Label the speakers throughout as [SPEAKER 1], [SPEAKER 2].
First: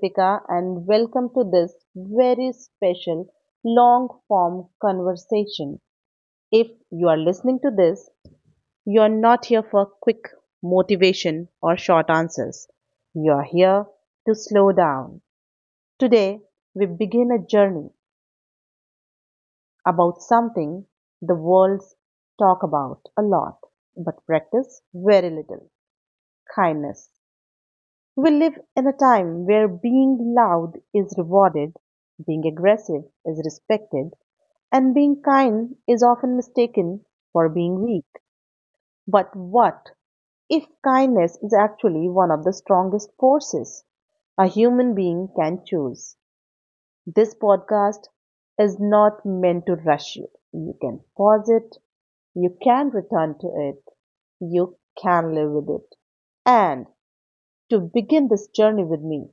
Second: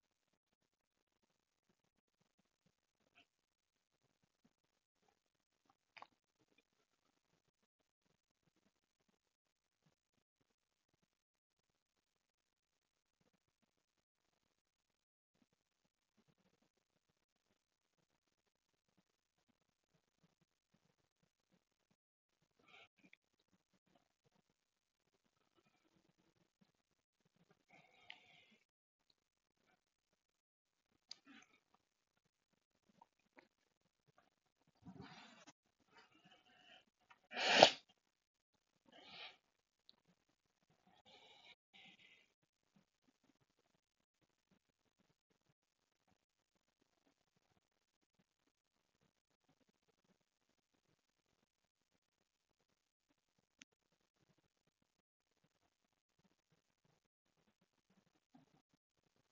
[SPEAKER 1] Deepika, and welcome to this very special long form conversation. If you are listening to this, you are not here for quick motivation or short answers. You are here to slow down. Today, we begin a journey about something the world's talk about a lot, but practice very little kindness. We live in a time where being loud is rewarded, being aggressive is respected, and being kind is often mistaken for being weak. But what if kindness is actually one of the strongest forces a human being can choose? This podcast is not meant to rush you. You can pause it, you can return to it, you can live with it. And to begin this journey with me,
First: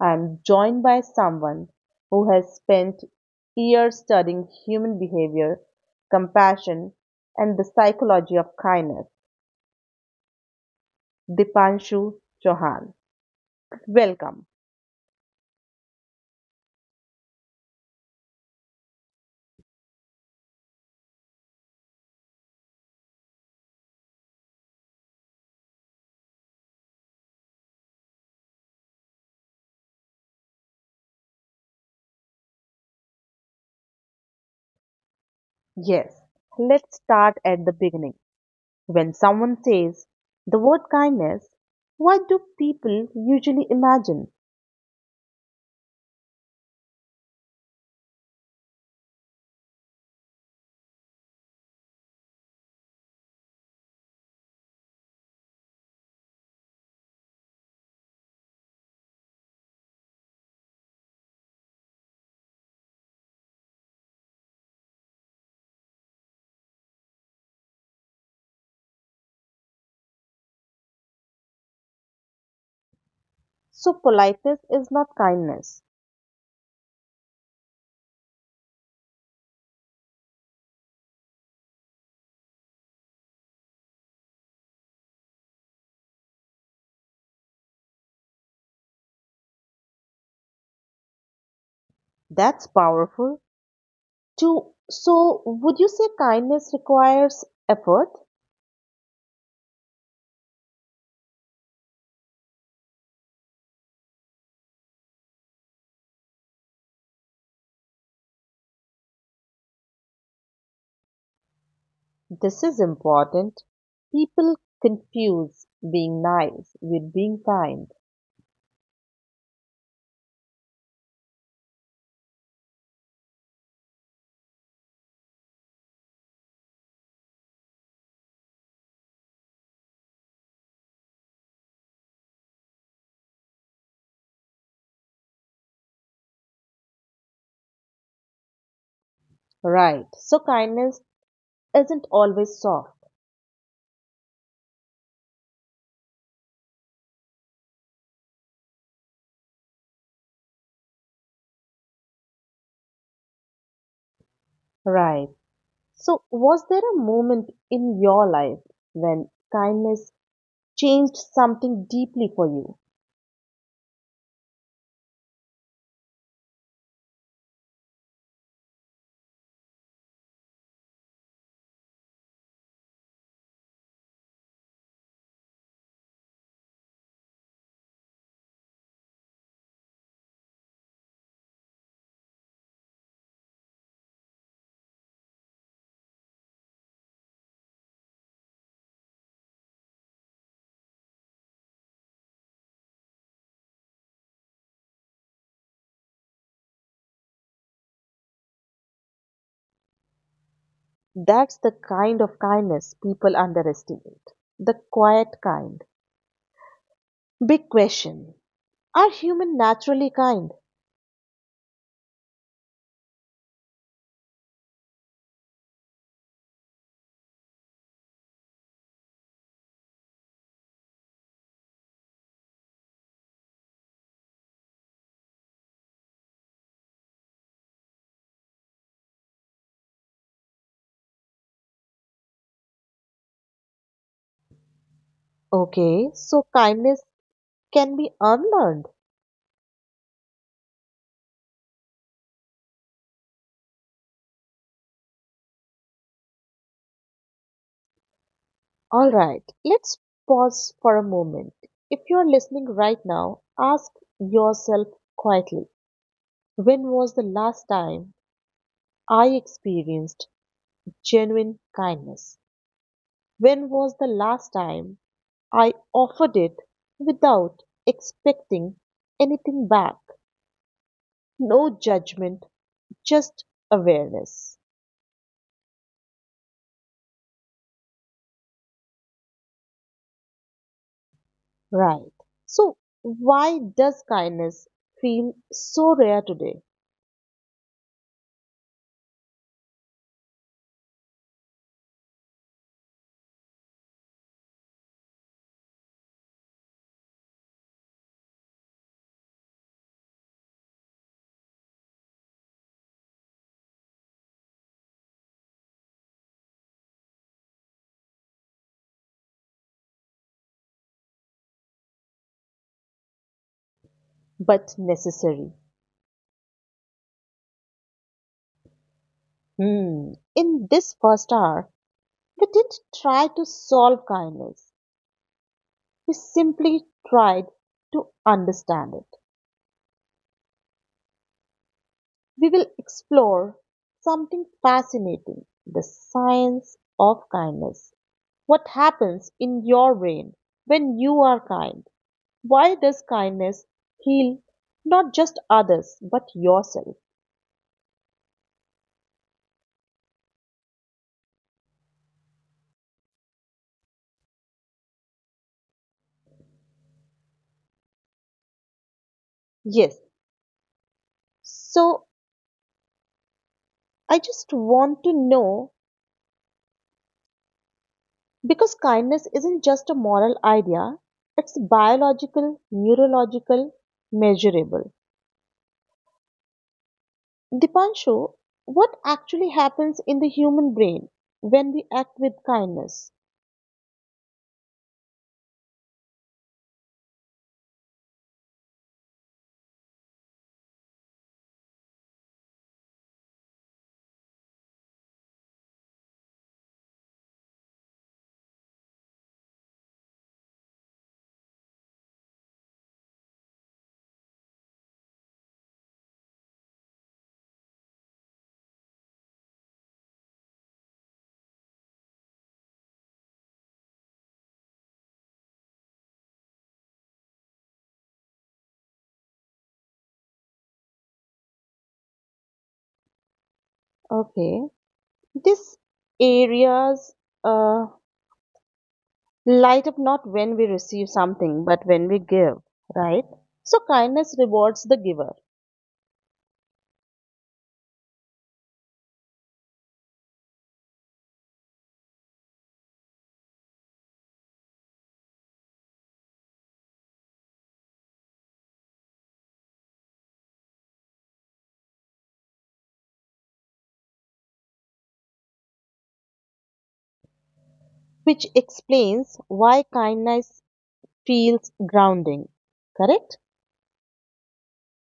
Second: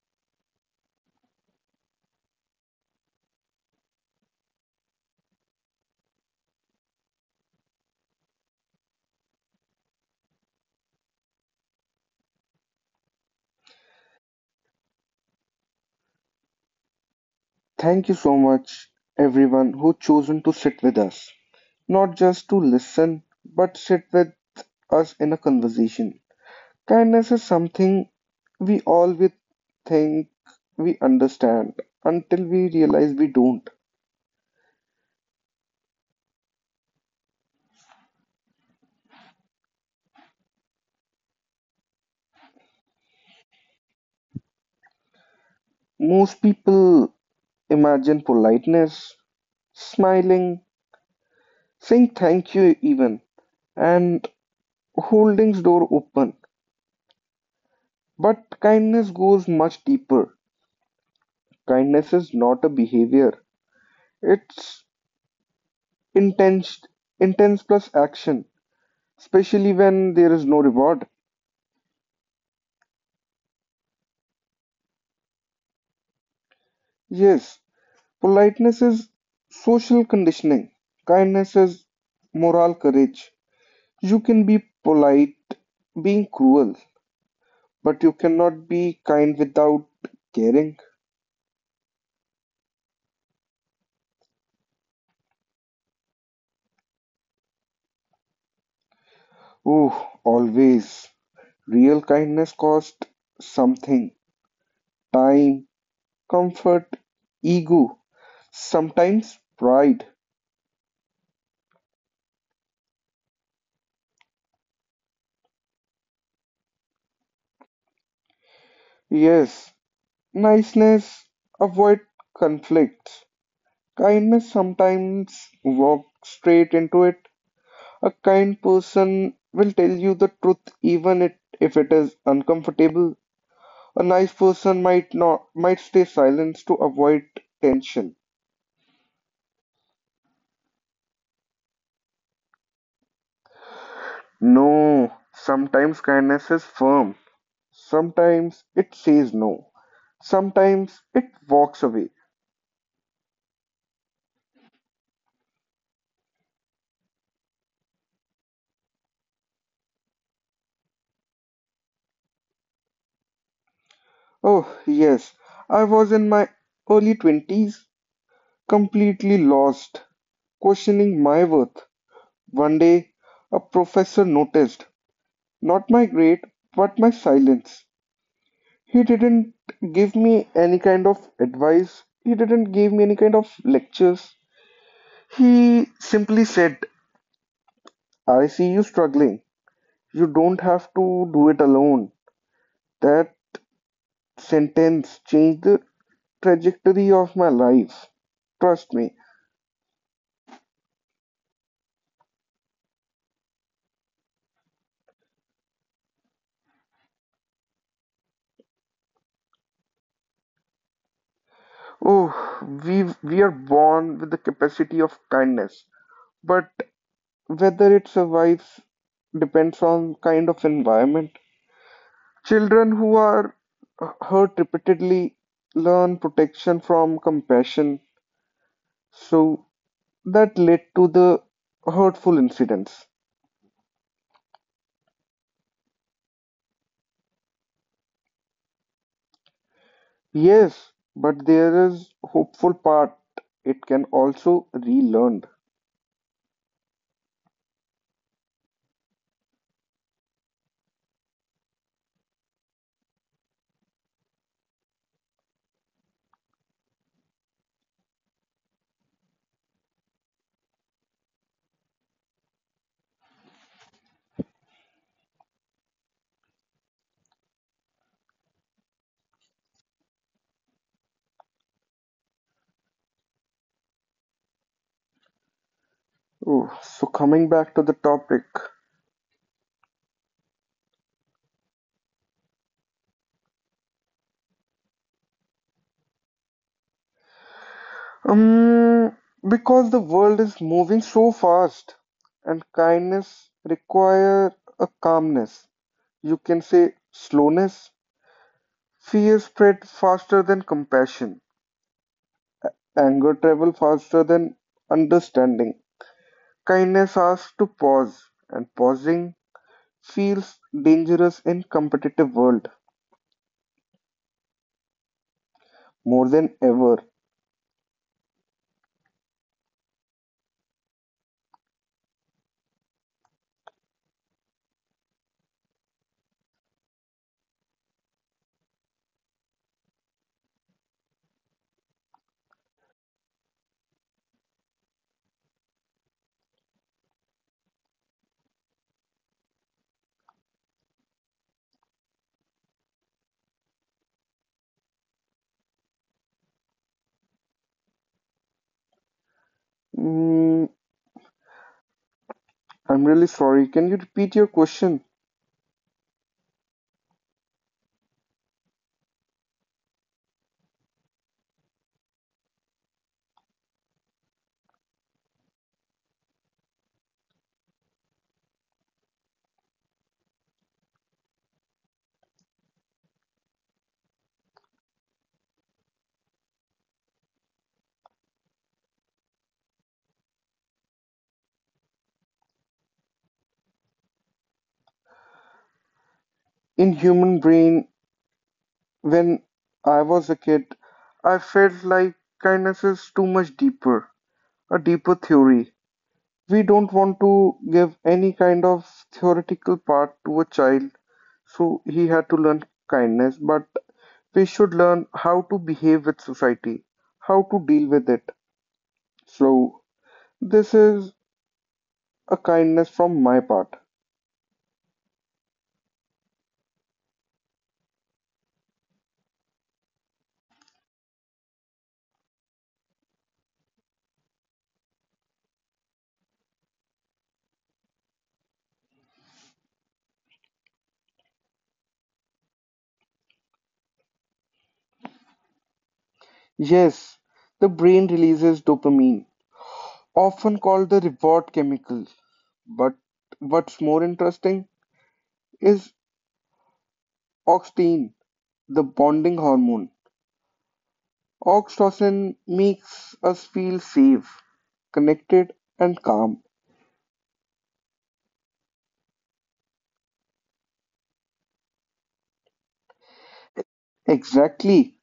[SPEAKER 1] I am joined by someone who has spent years studying human behavior, compassion, and the psychology of kindness, Dipanshu Chauhan. Welcome.
[SPEAKER 2] Thank you so much, everyone who chosen to sit with us, not just to listen, but sit with us in a conversation. Kindness is something we always think we understand until we realize we don't.
[SPEAKER 1] Yes, let's start at the beginning. When someone says the word kindness, what do people usually imagine?
[SPEAKER 2] Most people imagine politeness, smiling, saying thank you even, and holding door open. But kindness goes much deeper. Kindness is not a behavior. It's intense, intense plus action, especially when there is no reward.
[SPEAKER 1] So, politeness is not kindness.
[SPEAKER 2] Yes, politeness is social conditioning. Kindness is moral courage. You can be polite being cruel, but you cannot be kind without caring.
[SPEAKER 1] That's powerful. Too. So, would you say kindness requires effort?
[SPEAKER 2] Oh, always. Real kindness costs something time, comfort, ego, sometimes pride.
[SPEAKER 1] This is important. People confuse being nice with being kind.
[SPEAKER 2] Yes, niceness avoid conflict. Kindness sometimes walks straight into it. A kind person will tell you the truth if it is uncomfortable. A nice person might not might stay silent to avoid tension.
[SPEAKER 1] Right. So kindness isn't always soft.
[SPEAKER 2] No, sometimes kindness is firm. Sometimes it says no. Sometimes it walks away.
[SPEAKER 1] Right. So was there a moment in your life when kindness changed something deeply for you?
[SPEAKER 2] Oh, yes, I was in my early 20s completely lost, questioning my worth. One day, a professor noticed not my grade but my silence. He didn't give me any kind of advice, he didn't give me any kind of lectures. He simply said, I see you struggling. You don't have to do it alone. That sentence changed the trajectory of my life. Trust me.
[SPEAKER 1] That's the kind of kindness people underestimate. The quiet kind. Big question. Are humans naturally kind?
[SPEAKER 2] Oh, we are born with the capacity of kindness. But whether it survives depends on kind of environment. Children who are hurt repeatedly learn protection from compassion, so that led to the hurtful incidents.
[SPEAKER 1] Okay, so kindness can be unlearned.
[SPEAKER 2] Yes, but there is hopeful part. It can also relearned.
[SPEAKER 1] All right, let's pause for a moment. If you're listening right now, ask yourself quietly, when was the last time I experienced genuine kindness? When was the last time I offered it without expecting anything back? No judgment, just awareness.
[SPEAKER 2] Oh, so coming back to the topic,
[SPEAKER 1] Right. So, why does kindness feel so rare today
[SPEAKER 2] Um, because the world is moving so fast, and kindness require a calmness. You can say slowness. Fear spread faster than compassion. Anger travel faster than understanding. Kindness asks to pause, and pausing feels dangerous in competitive world
[SPEAKER 1] but necessary?
[SPEAKER 2] more than ever.
[SPEAKER 1] Hmm. In this first hour, we didn't try to solve kindness. We simply tried to understand it. We will explore something fascinating, the science of kindness. What happens in your brain when you are kind? Why does kindness heal not just others but yourself?
[SPEAKER 2] Mm, I'm really sorry. Can you repeat your question?
[SPEAKER 1] Yes, so I just want to know. Because kindness isn't just a moral idea, it's biological, neurological, measurable. Dipanshu, what actually happens in the human brain when we act with kindness?
[SPEAKER 2] In human brain, when I was a kid, I felt like kindness is too much deeper, a deeper theory. We don't want to give any kind of theoretical part to a child, so he had to learn kindness, but we should learn how to behave with society, how to deal with it. So, this is a kindness from my part.
[SPEAKER 1] Okay, these areas uh, light up not when we receive something, but when we give, right? So, kindness rewards the giver,
[SPEAKER 2] Yes, the brain releases dopamine, often called the reward chemical. But what's more interesting is oxytocin, the bonding hormone. Oxytocin makes us feel safe, connected, and calm.
[SPEAKER 1] which explains why kindness feels grounding, correct?
[SPEAKER 2] Exactly.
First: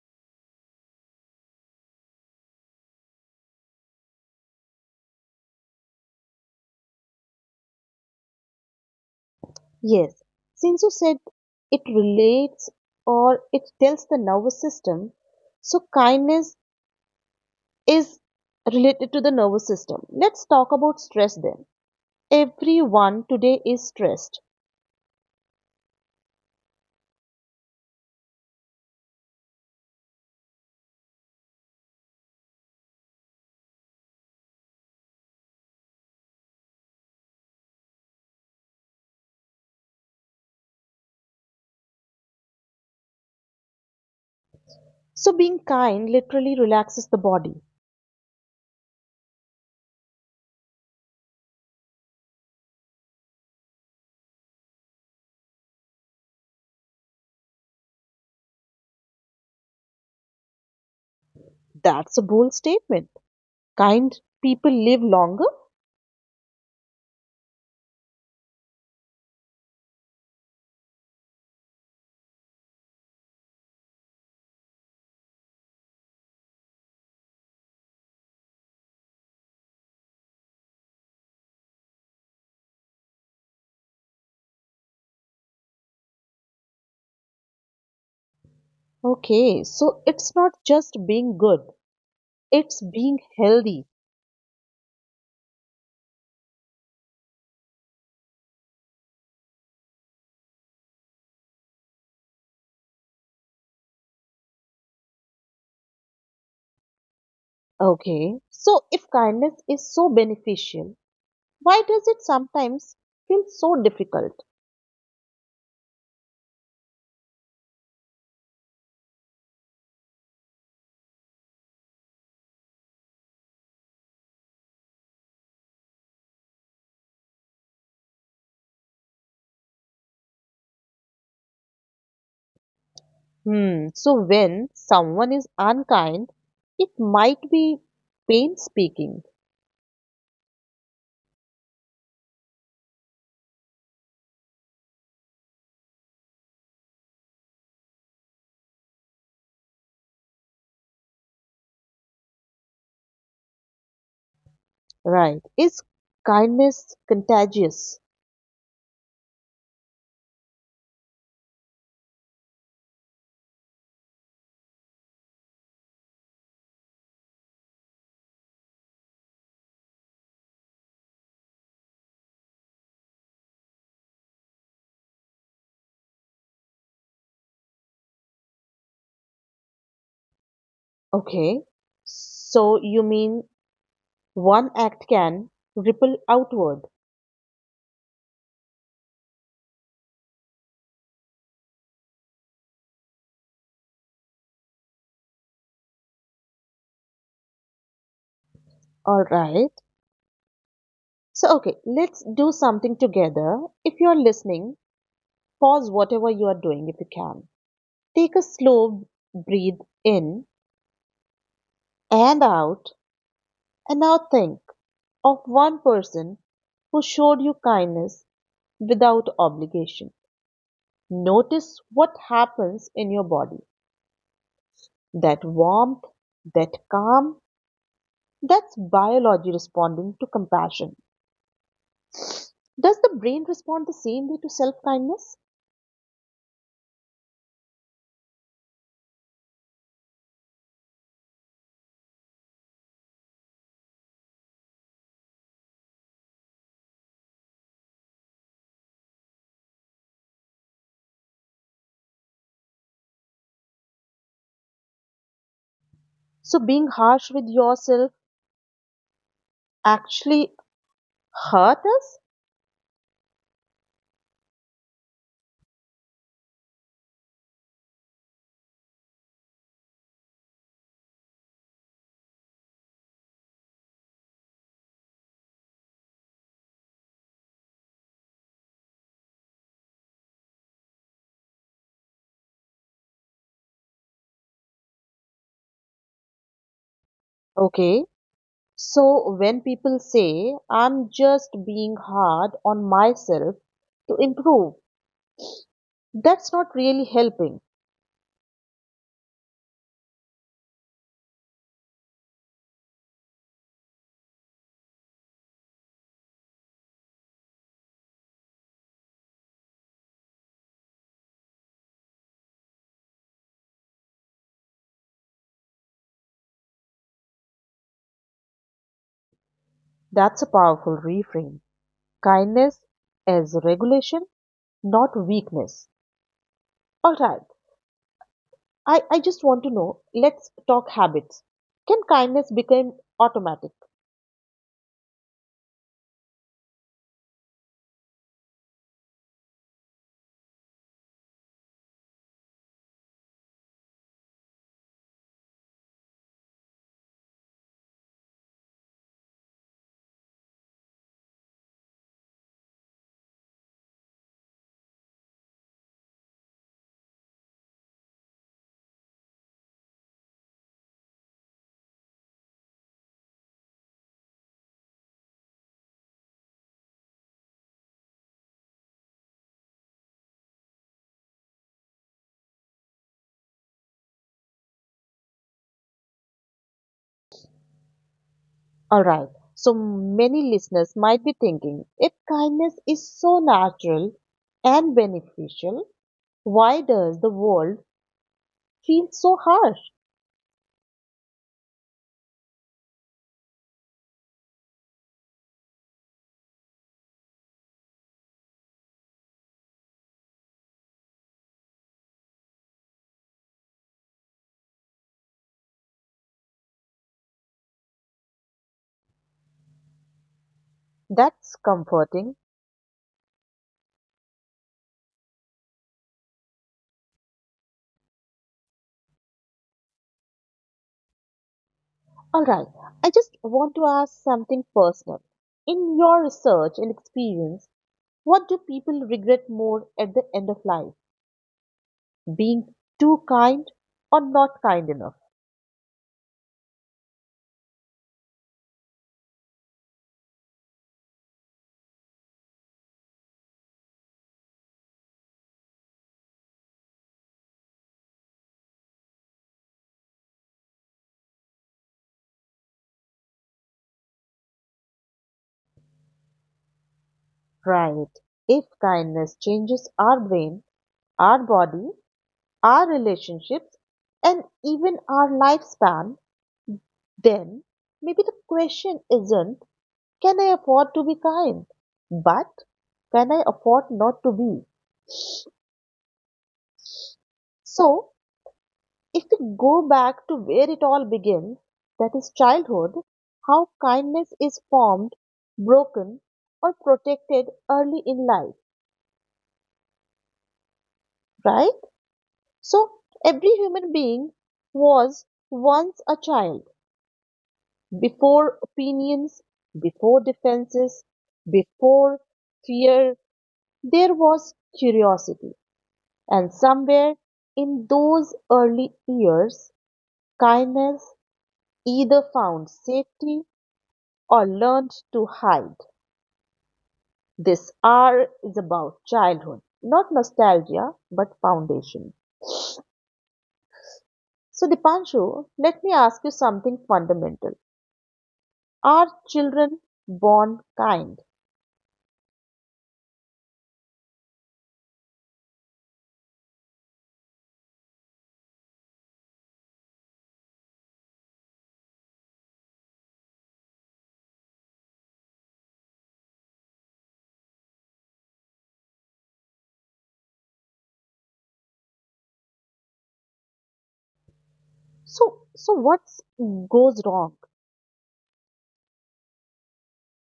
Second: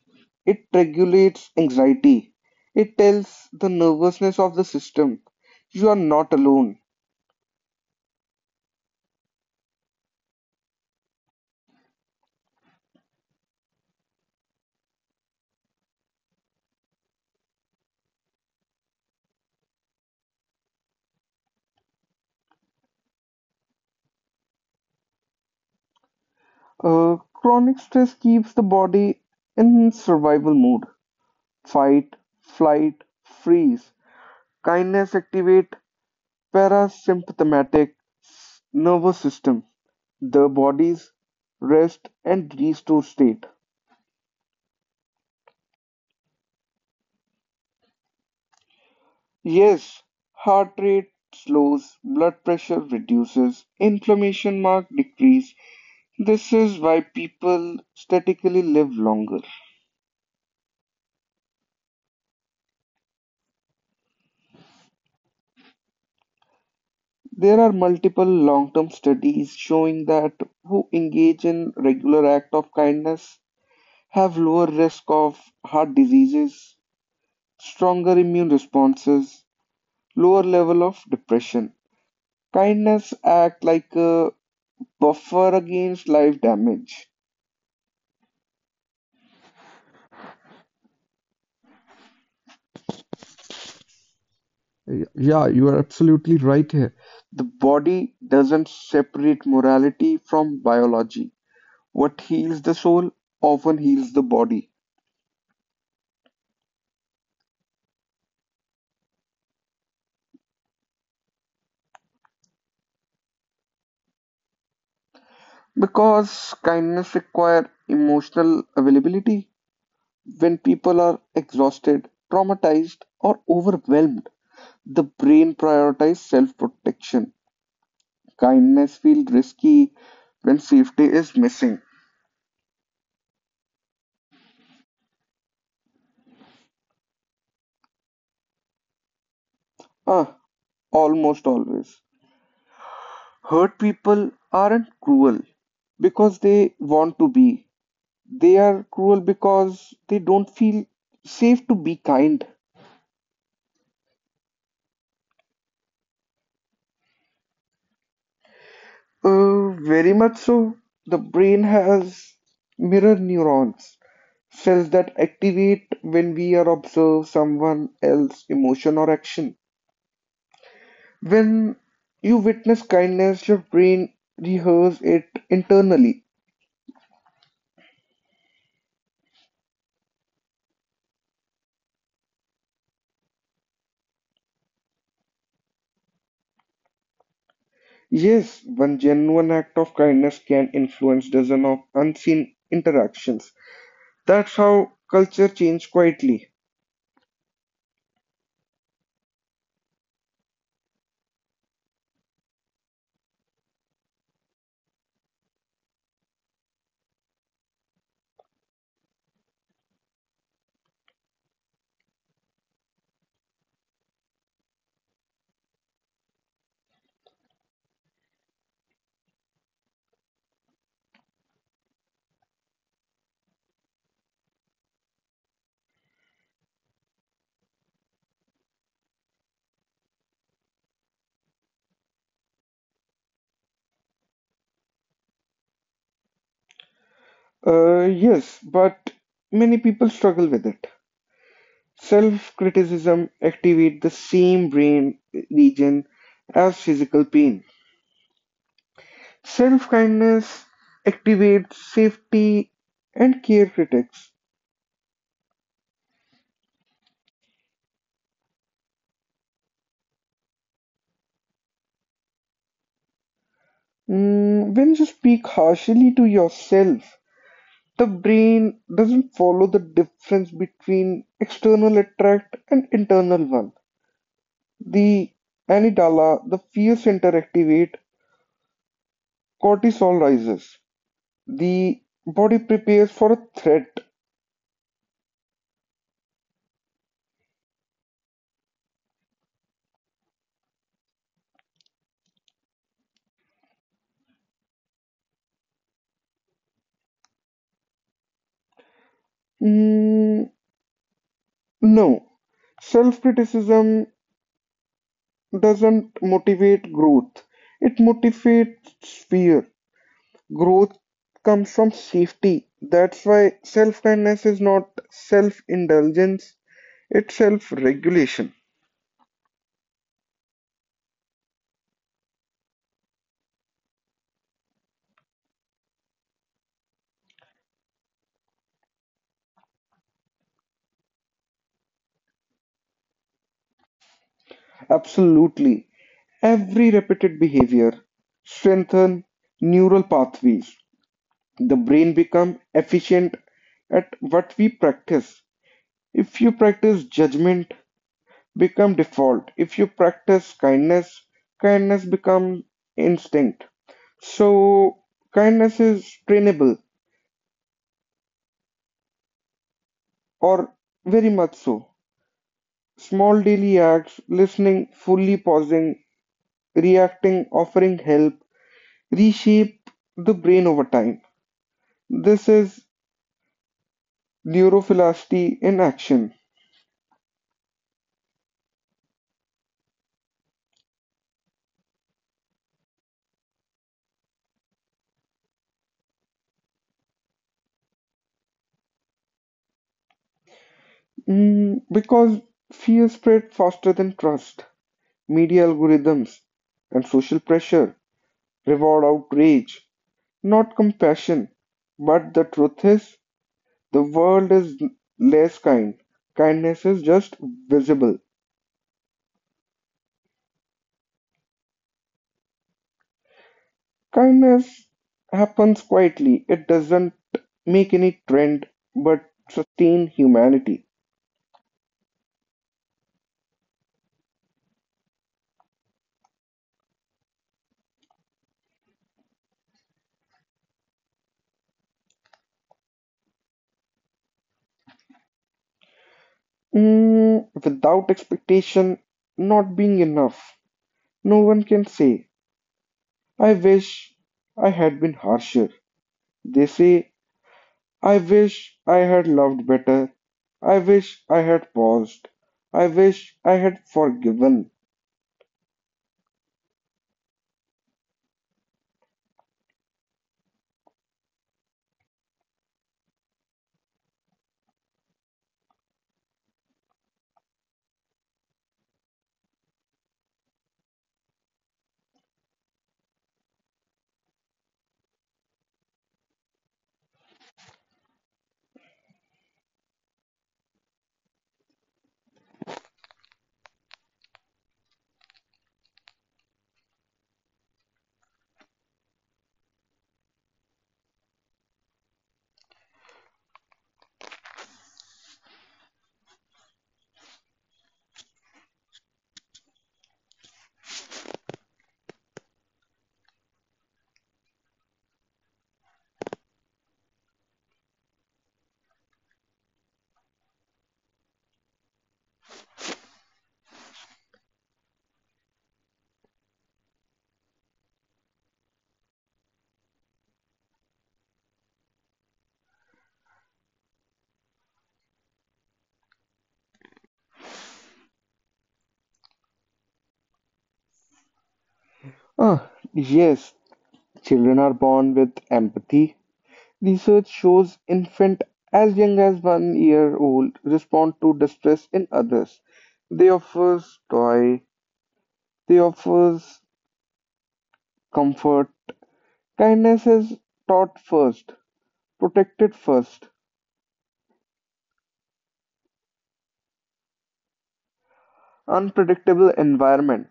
[SPEAKER 2] It regulates anxiety. It tells the nervousness of the system you are not alone.
[SPEAKER 1] Yes, since you said it relates or it tells the nervous system, so kindness is related to the nervous system. Let's talk about stress then. Everyone today is stressed.
[SPEAKER 2] Chronic stress keeps the body in survival mode fight, flight, freeze. Kindness activate parasympathetic nervous system the body's rest and restore state.
[SPEAKER 1] So being kind literally relaxes the body.
[SPEAKER 2] Yes, heart rate slows, blood pressure reduces, inflammation mark decrease. This is why people statically live longer.
[SPEAKER 1] That's a bold statement. Kind people live longer?
[SPEAKER 2] There are multiple long-term studies showing that who engage in regular act of kindness have lower risk of heart diseases, stronger immune responses, lower level of depression. Kindness act like a buffer against life damage.
[SPEAKER 1] Okay, so it's not just being good, it's being healthy.
[SPEAKER 2] Yeah, you are absolutely right here. The body doesn't separate morality from biology. What heals the soul often heals the body.
[SPEAKER 1] Okay, so if kindness is so beneficial, why does it sometimes feel so difficult?
[SPEAKER 2] Because kindness requires emotional availability. When people are exhausted, traumatized, or overwhelmed, the brain prioritizes self protection. Kindness feels risky when safety is missing.
[SPEAKER 1] Hmm. So when someone is unkind, it might be pain speaking.
[SPEAKER 2] Ah, almost always. Hurt people aren't cruel because they want to be. They are cruel because they don't feel safe to be kind.
[SPEAKER 1] Right. Is kindness contagious?
[SPEAKER 2] Very much so. The brain has mirror neurons, cells that activate when we are observe someone else's emotion or action. When you witness kindness, your brain rehearses it internally.
[SPEAKER 1] Okay. So you mean one act can ripple outward.
[SPEAKER 2] Yes, one genuine act of kindness can influence dozens of unseen interactions. That's how culture changes quietly.
[SPEAKER 1] All right. So, okay, let's do something together. If you are listening, pause whatever you are doing if you can. Take a slow breathe in and out, and now think of one person who showed you kindness without obligation. Notice what happens in your body. That warmth, that calm, that's biology responding to compassion. Does the brain respond the same way to self kindness?
[SPEAKER 2] Yes, but many people struggle with it. Self-criticism activates the same brain region as physical pain. Self-kindness activates safety and care critics.
[SPEAKER 1] So, being harsh with yourself actually hurt us?
[SPEAKER 2] When you speak harshly to yourself, the brain doesn't follow the difference between external attract and internal one. The amygdala, the fear center activate, cortisol rises. The body prepares for a threat.
[SPEAKER 1] Okay. So, when people say, I'm just being hard on myself to improve, that's not really helping.
[SPEAKER 2] Mm, no, self-criticism doesn't motivate growth. It motivates fear. Growth comes from safety. That's why self-kindness is not self-indulgence, it's self-regulation.
[SPEAKER 1] That's a powerful reframe. Kindness as regulation, not weakness. All right. I just want to know, let's talk habits. Can kindness become automatic?
[SPEAKER 2] Absolutely. Every repeated behavior strengthens neural pathways. The brain becomes efficient at what we practice. If you practice judgment, become default. If you practice kindness, kindness becomes instinct. So kindness is trainable or very much so. Small daily acts, listening, fully pausing, reacting, offering help, reshape the brain over time. This is neurophilicity in action.
[SPEAKER 1] All right. So many listeners might be thinking, if kindness is so natural and beneficial, why does the world feel so harsh?
[SPEAKER 2] Because fear spread faster than trust. Media algorithms and social pressure reward outrage, not compassion. But the truth is, the world is less kind. Kindness is just visible.
[SPEAKER 1] That's comforting.
[SPEAKER 2] Kindness happens quietly. It doesn't make any trend but sustain humanity.
[SPEAKER 1] All right. I just want to ask something personal. In your research and experience, what do people regret more at the end of life? Being too kind or not kind enough?
[SPEAKER 2] Mm, without expectation not being enough. No one can say, "I wish I had been harsher." They say, "I wish I had loved better. I wish I had paused. I wish I had forgiven."
[SPEAKER 1] Right. If kindness changes our brain, our body, our relationships, and even our lifespan, then maybe the question isn't can I afford to be kind, but can I afford not to be? So if we go back to where it all begins, that is childhood, how kindness is formed, broken, or protected early in life, right? So, every human being was once a child. Before opinions, before defenses, before fear, there was curiosity. And somewhere in those early years, kindness either found safety or learned to hide. This R is about childhood, not nostalgia, but foundation. So, Dipanshu, let me ask you something fundamental. Are children born kind?
[SPEAKER 2] Ah, yes, children are born with empathy. Research shows infants as young as 1 year old respond to distress in others. They offer joy, they offer comfort. Kindness is taught first, protected first.
[SPEAKER 1] So, so what goes wrong?
[SPEAKER 2] Unpredictable environment,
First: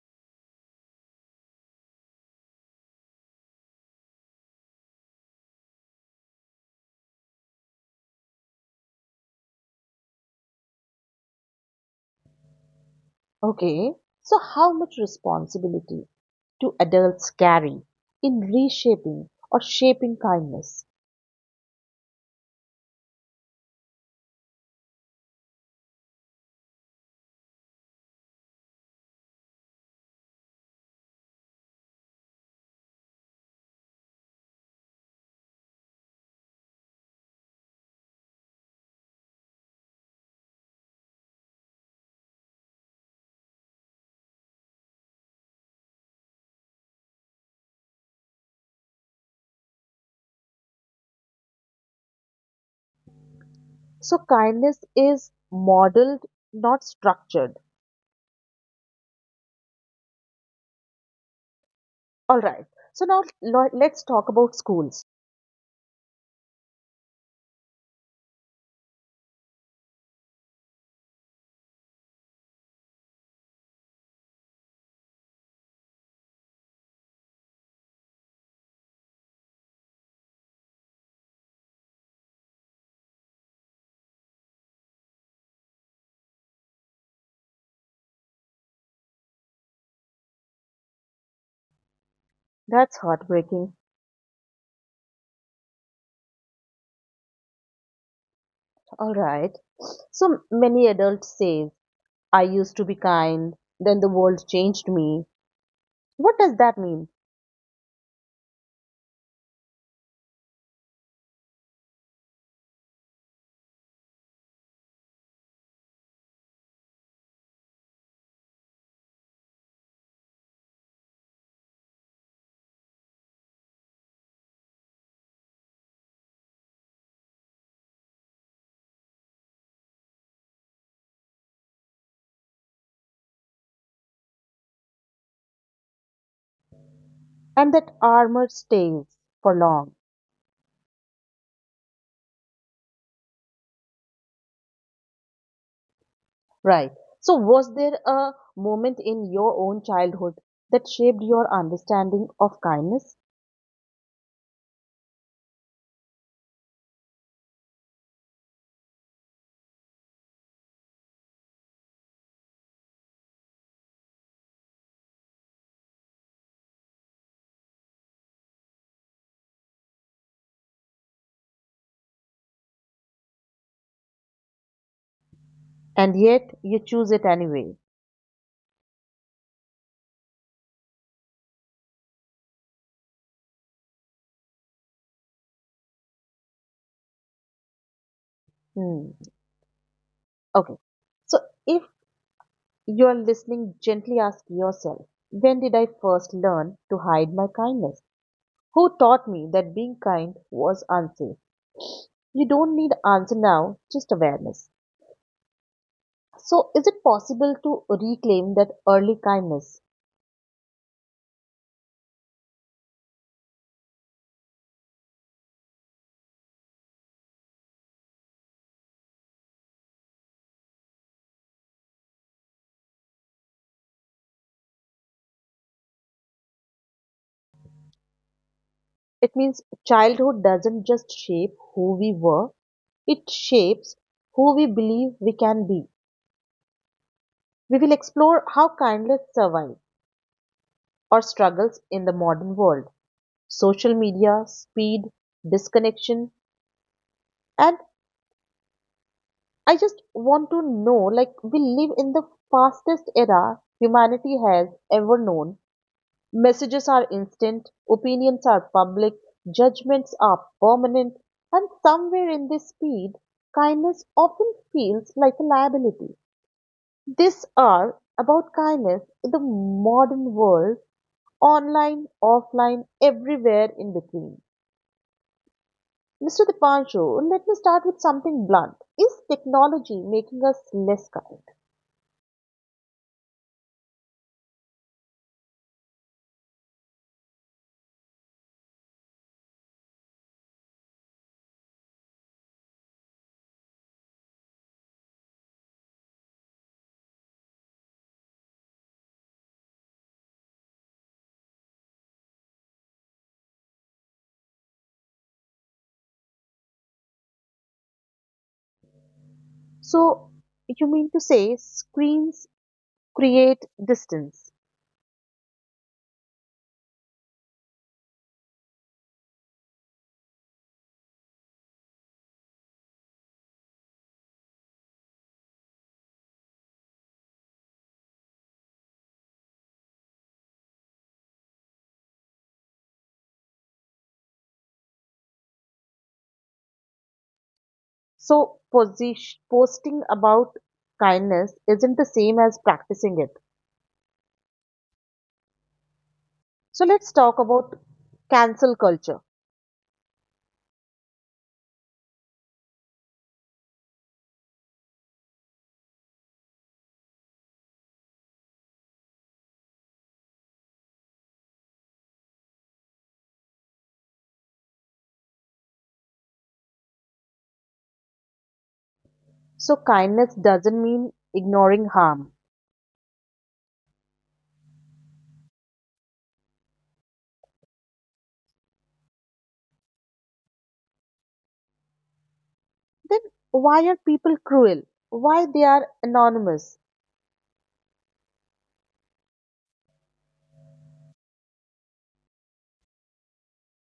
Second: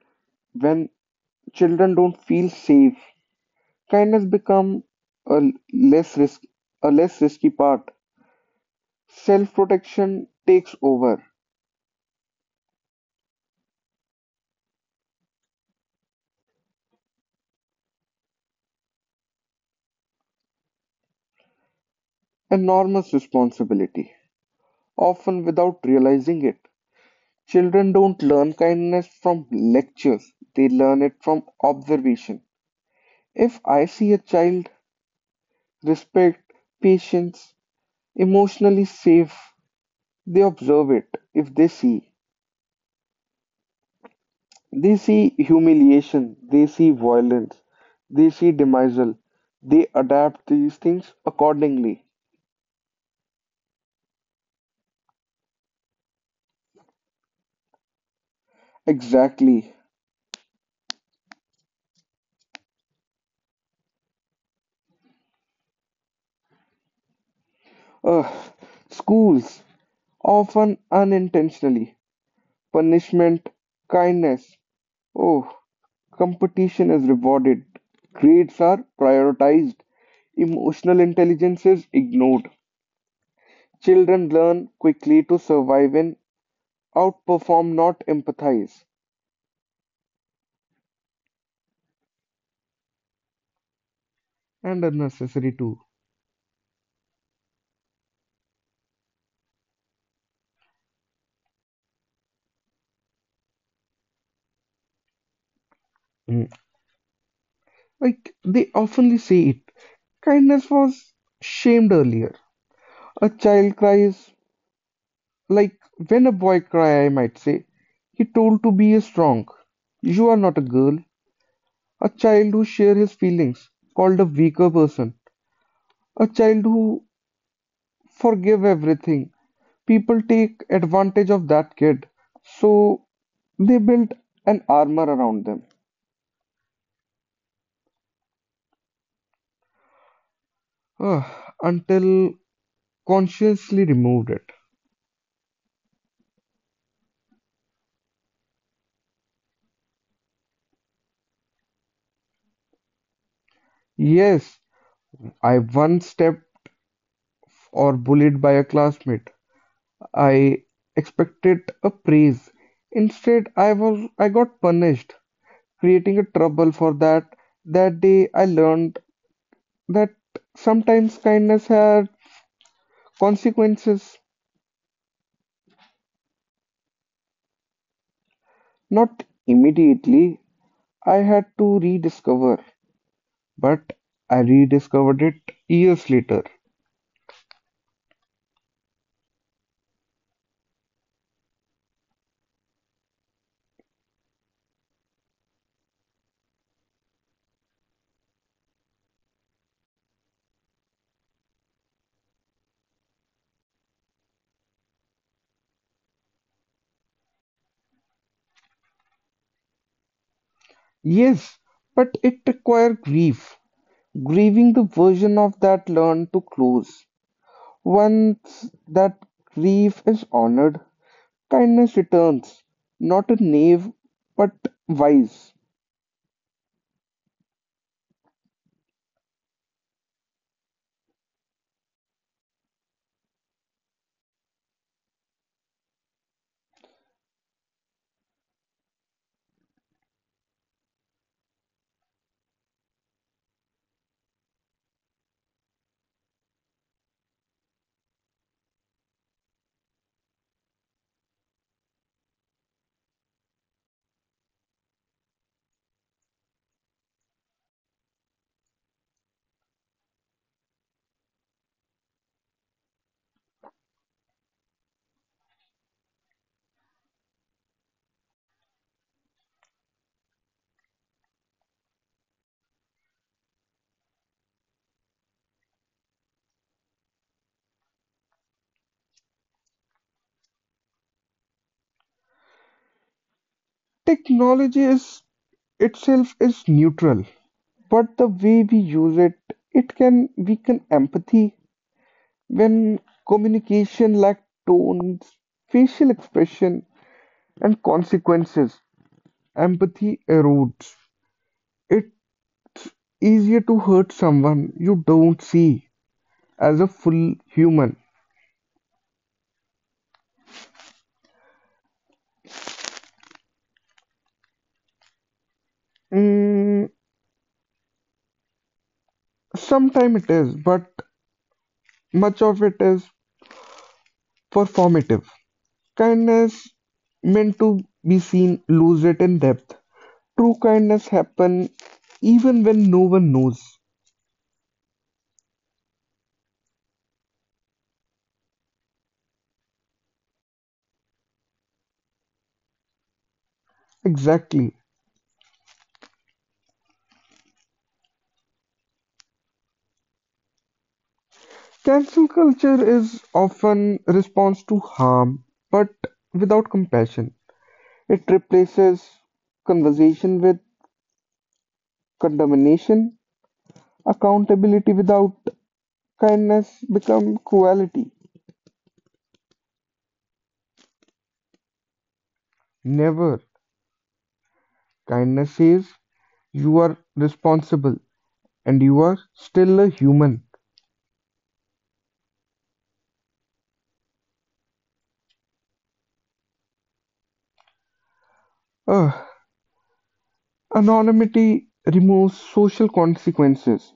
[SPEAKER 2] when children don't feel safe, kindness become a less risk a less risky part. Self-protection takes over
[SPEAKER 1] Okay. So, how much responsibility do adults carry in reshaping or shaping kindness?
[SPEAKER 2] enormous responsibility, often without realizing it. Children don't learn kindness from lectures, they learn it from observation. If I see a child respect, patience, emotionally safe, they observe it if they see. They see humiliation, they see violence, they see demisal. They adapt these things accordingly.
[SPEAKER 1] So, kindness is modeled, not structured.
[SPEAKER 2] Exactly.
[SPEAKER 1] All right. So, now let's talk about schools.
[SPEAKER 2] Ugh. Schools, often unintentionally. Punishment, kindness. Oh, competition is rewarded. Grades are prioritized. Emotional intelligence is ignored. Children learn quickly to survive and outperform, not empathize.
[SPEAKER 1] That's heartbreaking.
[SPEAKER 2] And unnecessary too.
[SPEAKER 1] All right. So many adults say, I used to be kind, then the world changed me. What
[SPEAKER 2] Hmm.
[SPEAKER 1] does that mean?
[SPEAKER 2] Like they oftenly say it. Kindness was shamed earlier. A child cries, like when a boy cry, I might say, he told to be a strong. You are not a girl. A child who share his feelings, called a weaker person. A child who forgive everything. People take advantage of that kid. So they built an armor around them.
[SPEAKER 1] And that armor stays for long.
[SPEAKER 2] Ugh, until consciously removed it.
[SPEAKER 1] Right. So was there a moment in your own childhood that shaped your understanding of kindness?
[SPEAKER 2] Yes, I once stepped or bullied by a classmate. I expected a praise. Instead, I got punished, creating a trouble for that. That day, I learned that sometimes kindness had consequences.
[SPEAKER 1] And yet you choose it anyway.
[SPEAKER 2] Not immediately, I had to rediscover, but I rediscovered it years later.
[SPEAKER 1] Hmm. Okay. So if you're listening, gently ask yourself, when did I first learn to hide my kindness? Who taught me that being kind was unsafe? You don't need answer now, just awareness. So, is it possible to reclaim that early kindness?
[SPEAKER 2] Yes, but it required grief, grieving the version of that learned to close. Once that grief is honored, kindness returns, not a knave, but wise.
[SPEAKER 1] It means childhood doesn't just shape who we were, it shapes who we believe we can be. We will explore how kindness survives or struggles in the modern world. Social media, speed, disconnection, and I just want to know, like, we live in the fastest era humanity has ever known. Messages are instant, opinions are public, judgments are permanent, and somewhere in this speed, kindness often feels like a liability. This hour about kindness in the modern world, online, offline, everywhere in between. Mr. Dipanshu, let me start with something blunt. Is technology making us less kind?
[SPEAKER 2] Technology is itself is neutral, but the way we use it, it can weaken empathy when communication lacks tones, facial expression, and consequences. Empathy erodes. It's easier to hurt someone you don't see as a full human.
[SPEAKER 1] So you mean to say screens create distance.
[SPEAKER 2] Mm, Sometimes it is, but much of it is performative. Kindness meant to be seen lose it in depth. True kindness happen even when no one knows.
[SPEAKER 1] So posting about kindness isn't the same as practicing it.
[SPEAKER 2] Exactly.
[SPEAKER 1] So let's talk about cancel culture.
[SPEAKER 2] Cancel culture is often response to harm, but without compassion. It replaces conversation with condemnation. Accountability without kindness become cruelty.
[SPEAKER 1] So kindness doesn't mean ignoring harm.
[SPEAKER 2] Never. Kindness says you are responsible, and you are still a human.
[SPEAKER 1] Then why are people cruel? Why they are anonymous?
[SPEAKER 2] Ugh. Anonymity removes social consequences.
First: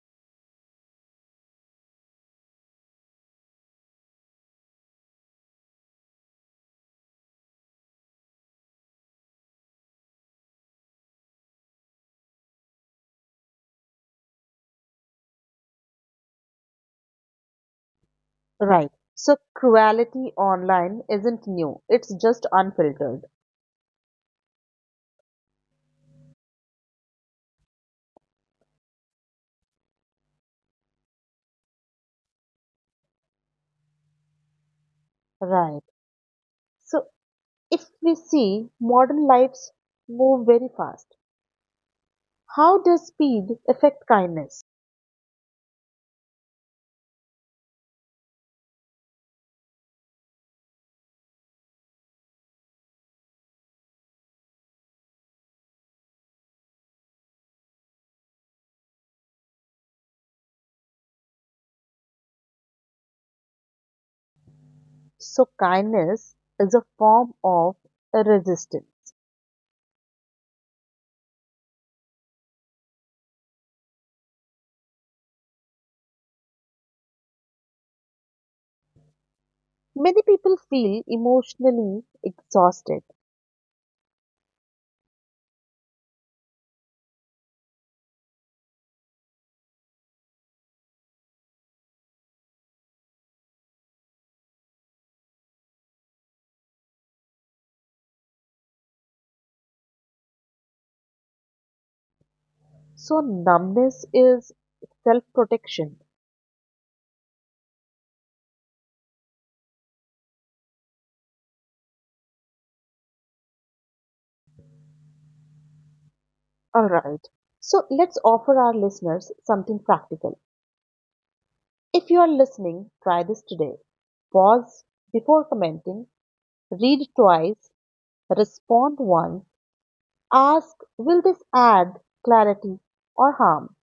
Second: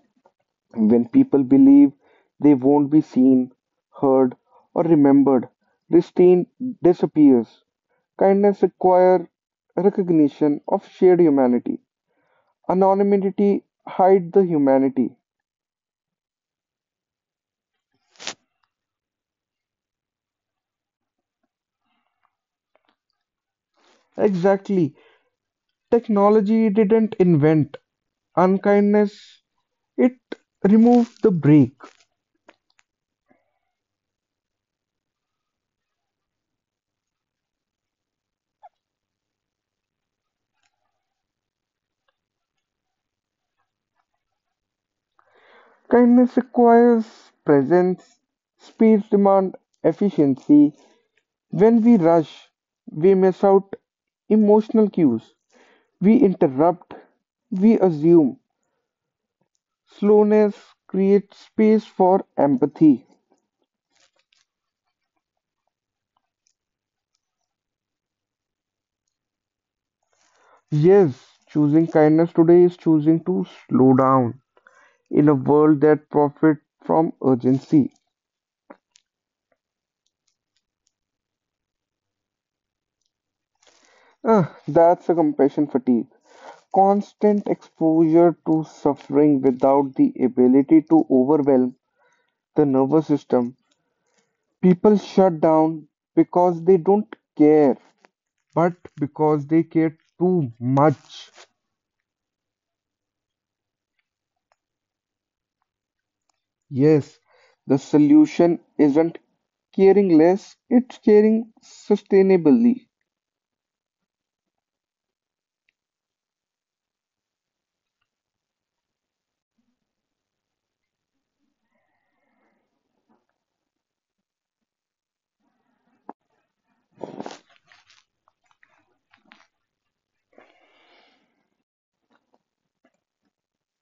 [SPEAKER 2] When people believe they won't be seen, heard, or remembered, disdain disappears. Kindness requires recognition of shared humanity. Anonymity hides the humanity.
[SPEAKER 1] Right. So cruelty online isn't new. It's just unfiltered.
[SPEAKER 2] Exactly. Technology didn't invent unkindness, it removed the break.
[SPEAKER 1] Right. So if we see modern lives move very fast, how does speed affect kindness?
[SPEAKER 2] Kindness requires presence. Speed demand efficiency. When we rush, we miss out emotional cues. We interrupt. We assume. Slowness creates space for empathy.
[SPEAKER 1] So, kindness is a form of resistance.
[SPEAKER 2] Yes, choosing kindness today is choosing to slow down in a world that profits from urgency.
[SPEAKER 1] Many people feel emotionally exhausted.
[SPEAKER 2] Ah, that's a compassion fatigue. Constant exposure to suffering without the ability to overwhelm the nervous system. People shut down because they don't care, but because they care too much.
[SPEAKER 1] So, numbness is self protection.
[SPEAKER 2] Yes, the solution isn't caring less, it's caring sustainably.
[SPEAKER 1] Alright. So, let's offer our listeners something practical. If you are listening, try this today. Pause before commenting, read twice, respond once, ask, will this add clarity or harm?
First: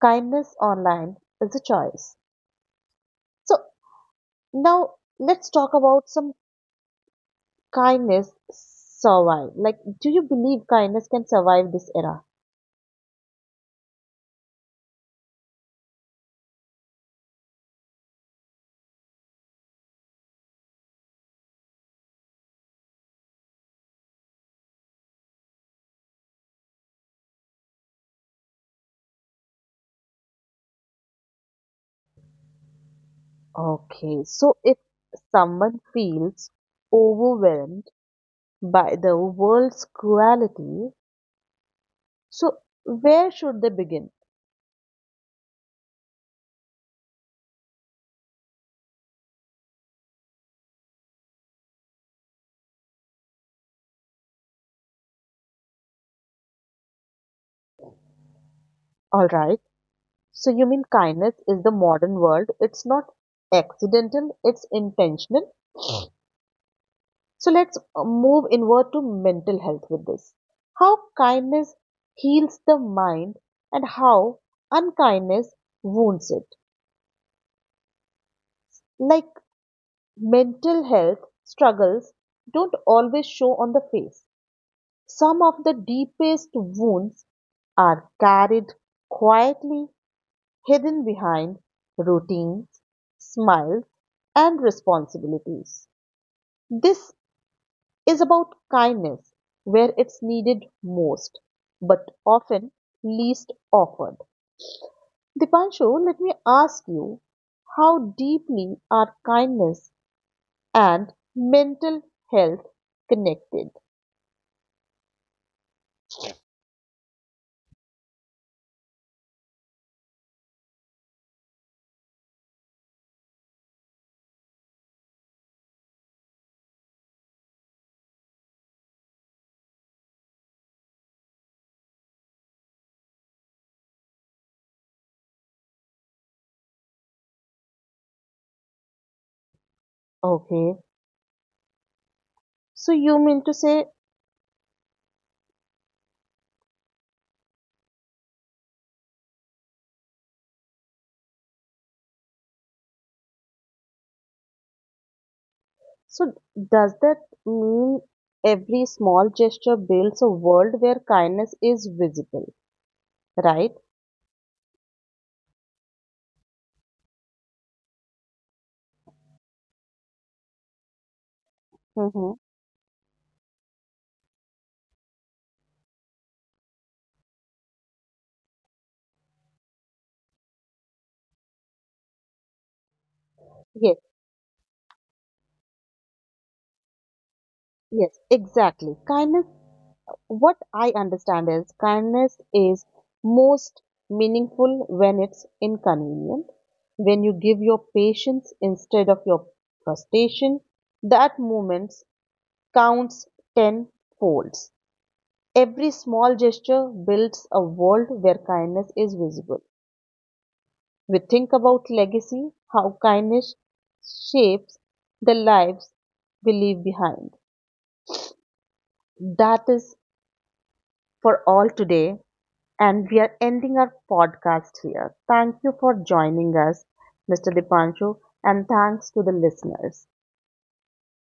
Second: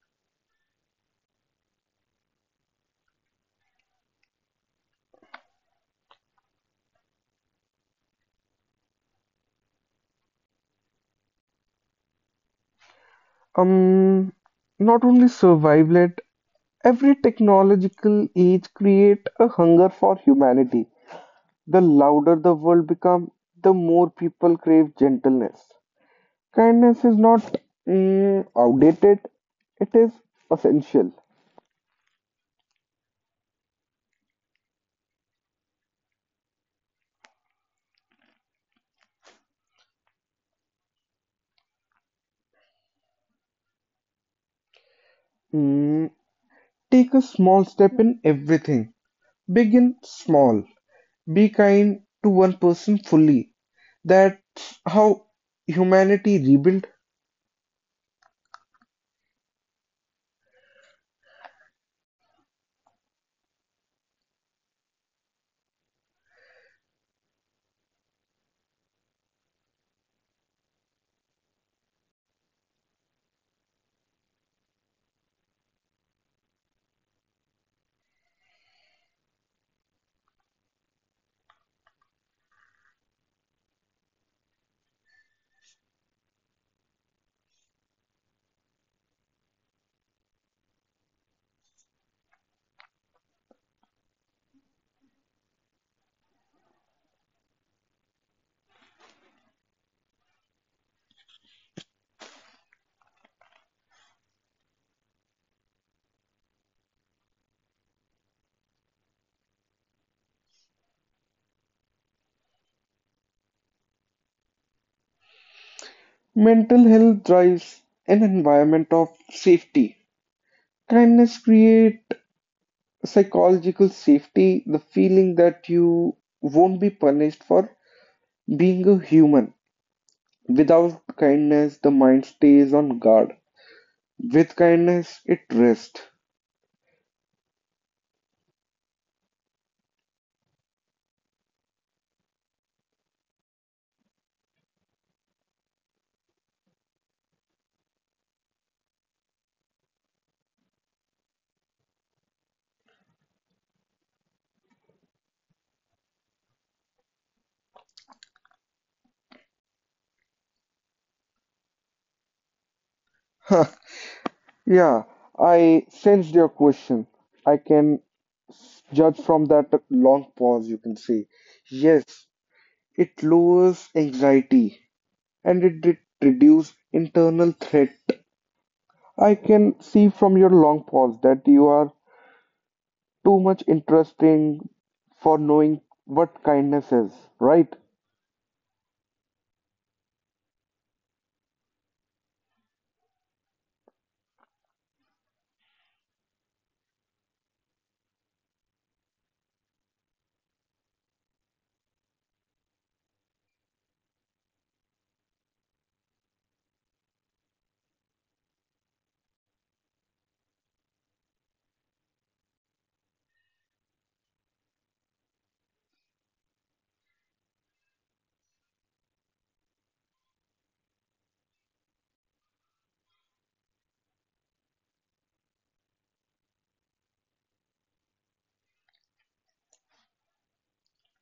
[SPEAKER 1] Kindness online is a choice. So now let's talk about some kindness survive. Like, do you believe kindness can survive this era?
[SPEAKER 2] Um, not only survival it, every technological age create a hunger for humanity. The louder the world become, the more people crave gentleness. Kindness is not outdated, it is essential.
[SPEAKER 1] Okay, so if someone feels overwhelmed by the world's cruelty, so where should they begin?
[SPEAKER 2] Mm, take a small step in everything. Begin small. Be kind to one person fully. That's how humanity rebuilt.
[SPEAKER 1] All right. So you mean kindness is the modern world? It's not accidental. It's intentional. So let's move inward to mental health with this. How kindness heals the mind and how unkindness wounds it. Like, mental health struggles don't always show on the face. Some of the deepest wounds are carried quietly, hidden behind routines, smiles, and responsibilities. This is about kindness where it's needed most, but often least offered. Dipanshu, let me ask you, how deeply are kindness and mental health connected?
[SPEAKER 2] Mental health drives an environment of safety. Kindness create psychological safety, the feeling that you won't be punished for being a human. Without kindness, the mind stays on guard. With kindness, it rests.
[SPEAKER 1] Okay, so you mean to say, so does that mean every small gesture builds a world where kindness is visible, right?
[SPEAKER 2] Yeah, I sensed your question. I can judge from that long pause, you can say. Yes,
[SPEAKER 1] Mm-hmm.
[SPEAKER 2] it lowers anxiety and it did reduce internal threat. I can see from your long pause that you are too much
[SPEAKER 1] Yes,
[SPEAKER 2] interesting for knowing what kindness is, right?
[SPEAKER 1] yes, exactly. Kindness, what I understand is kindness is most meaningful when it's inconvenient, when you give your patience instead of your frustration. That moment counts ten folds. Every small gesture builds a world where kindness is visible. We think about legacy, how kindness shapes the lives we leave behind. That is for all today. And we are ending our podcast here. Thank you for joining us, Mr. Dipanshu, and thanks to the listeners.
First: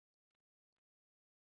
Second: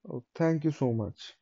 [SPEAKER 2] Oh, thank you so much.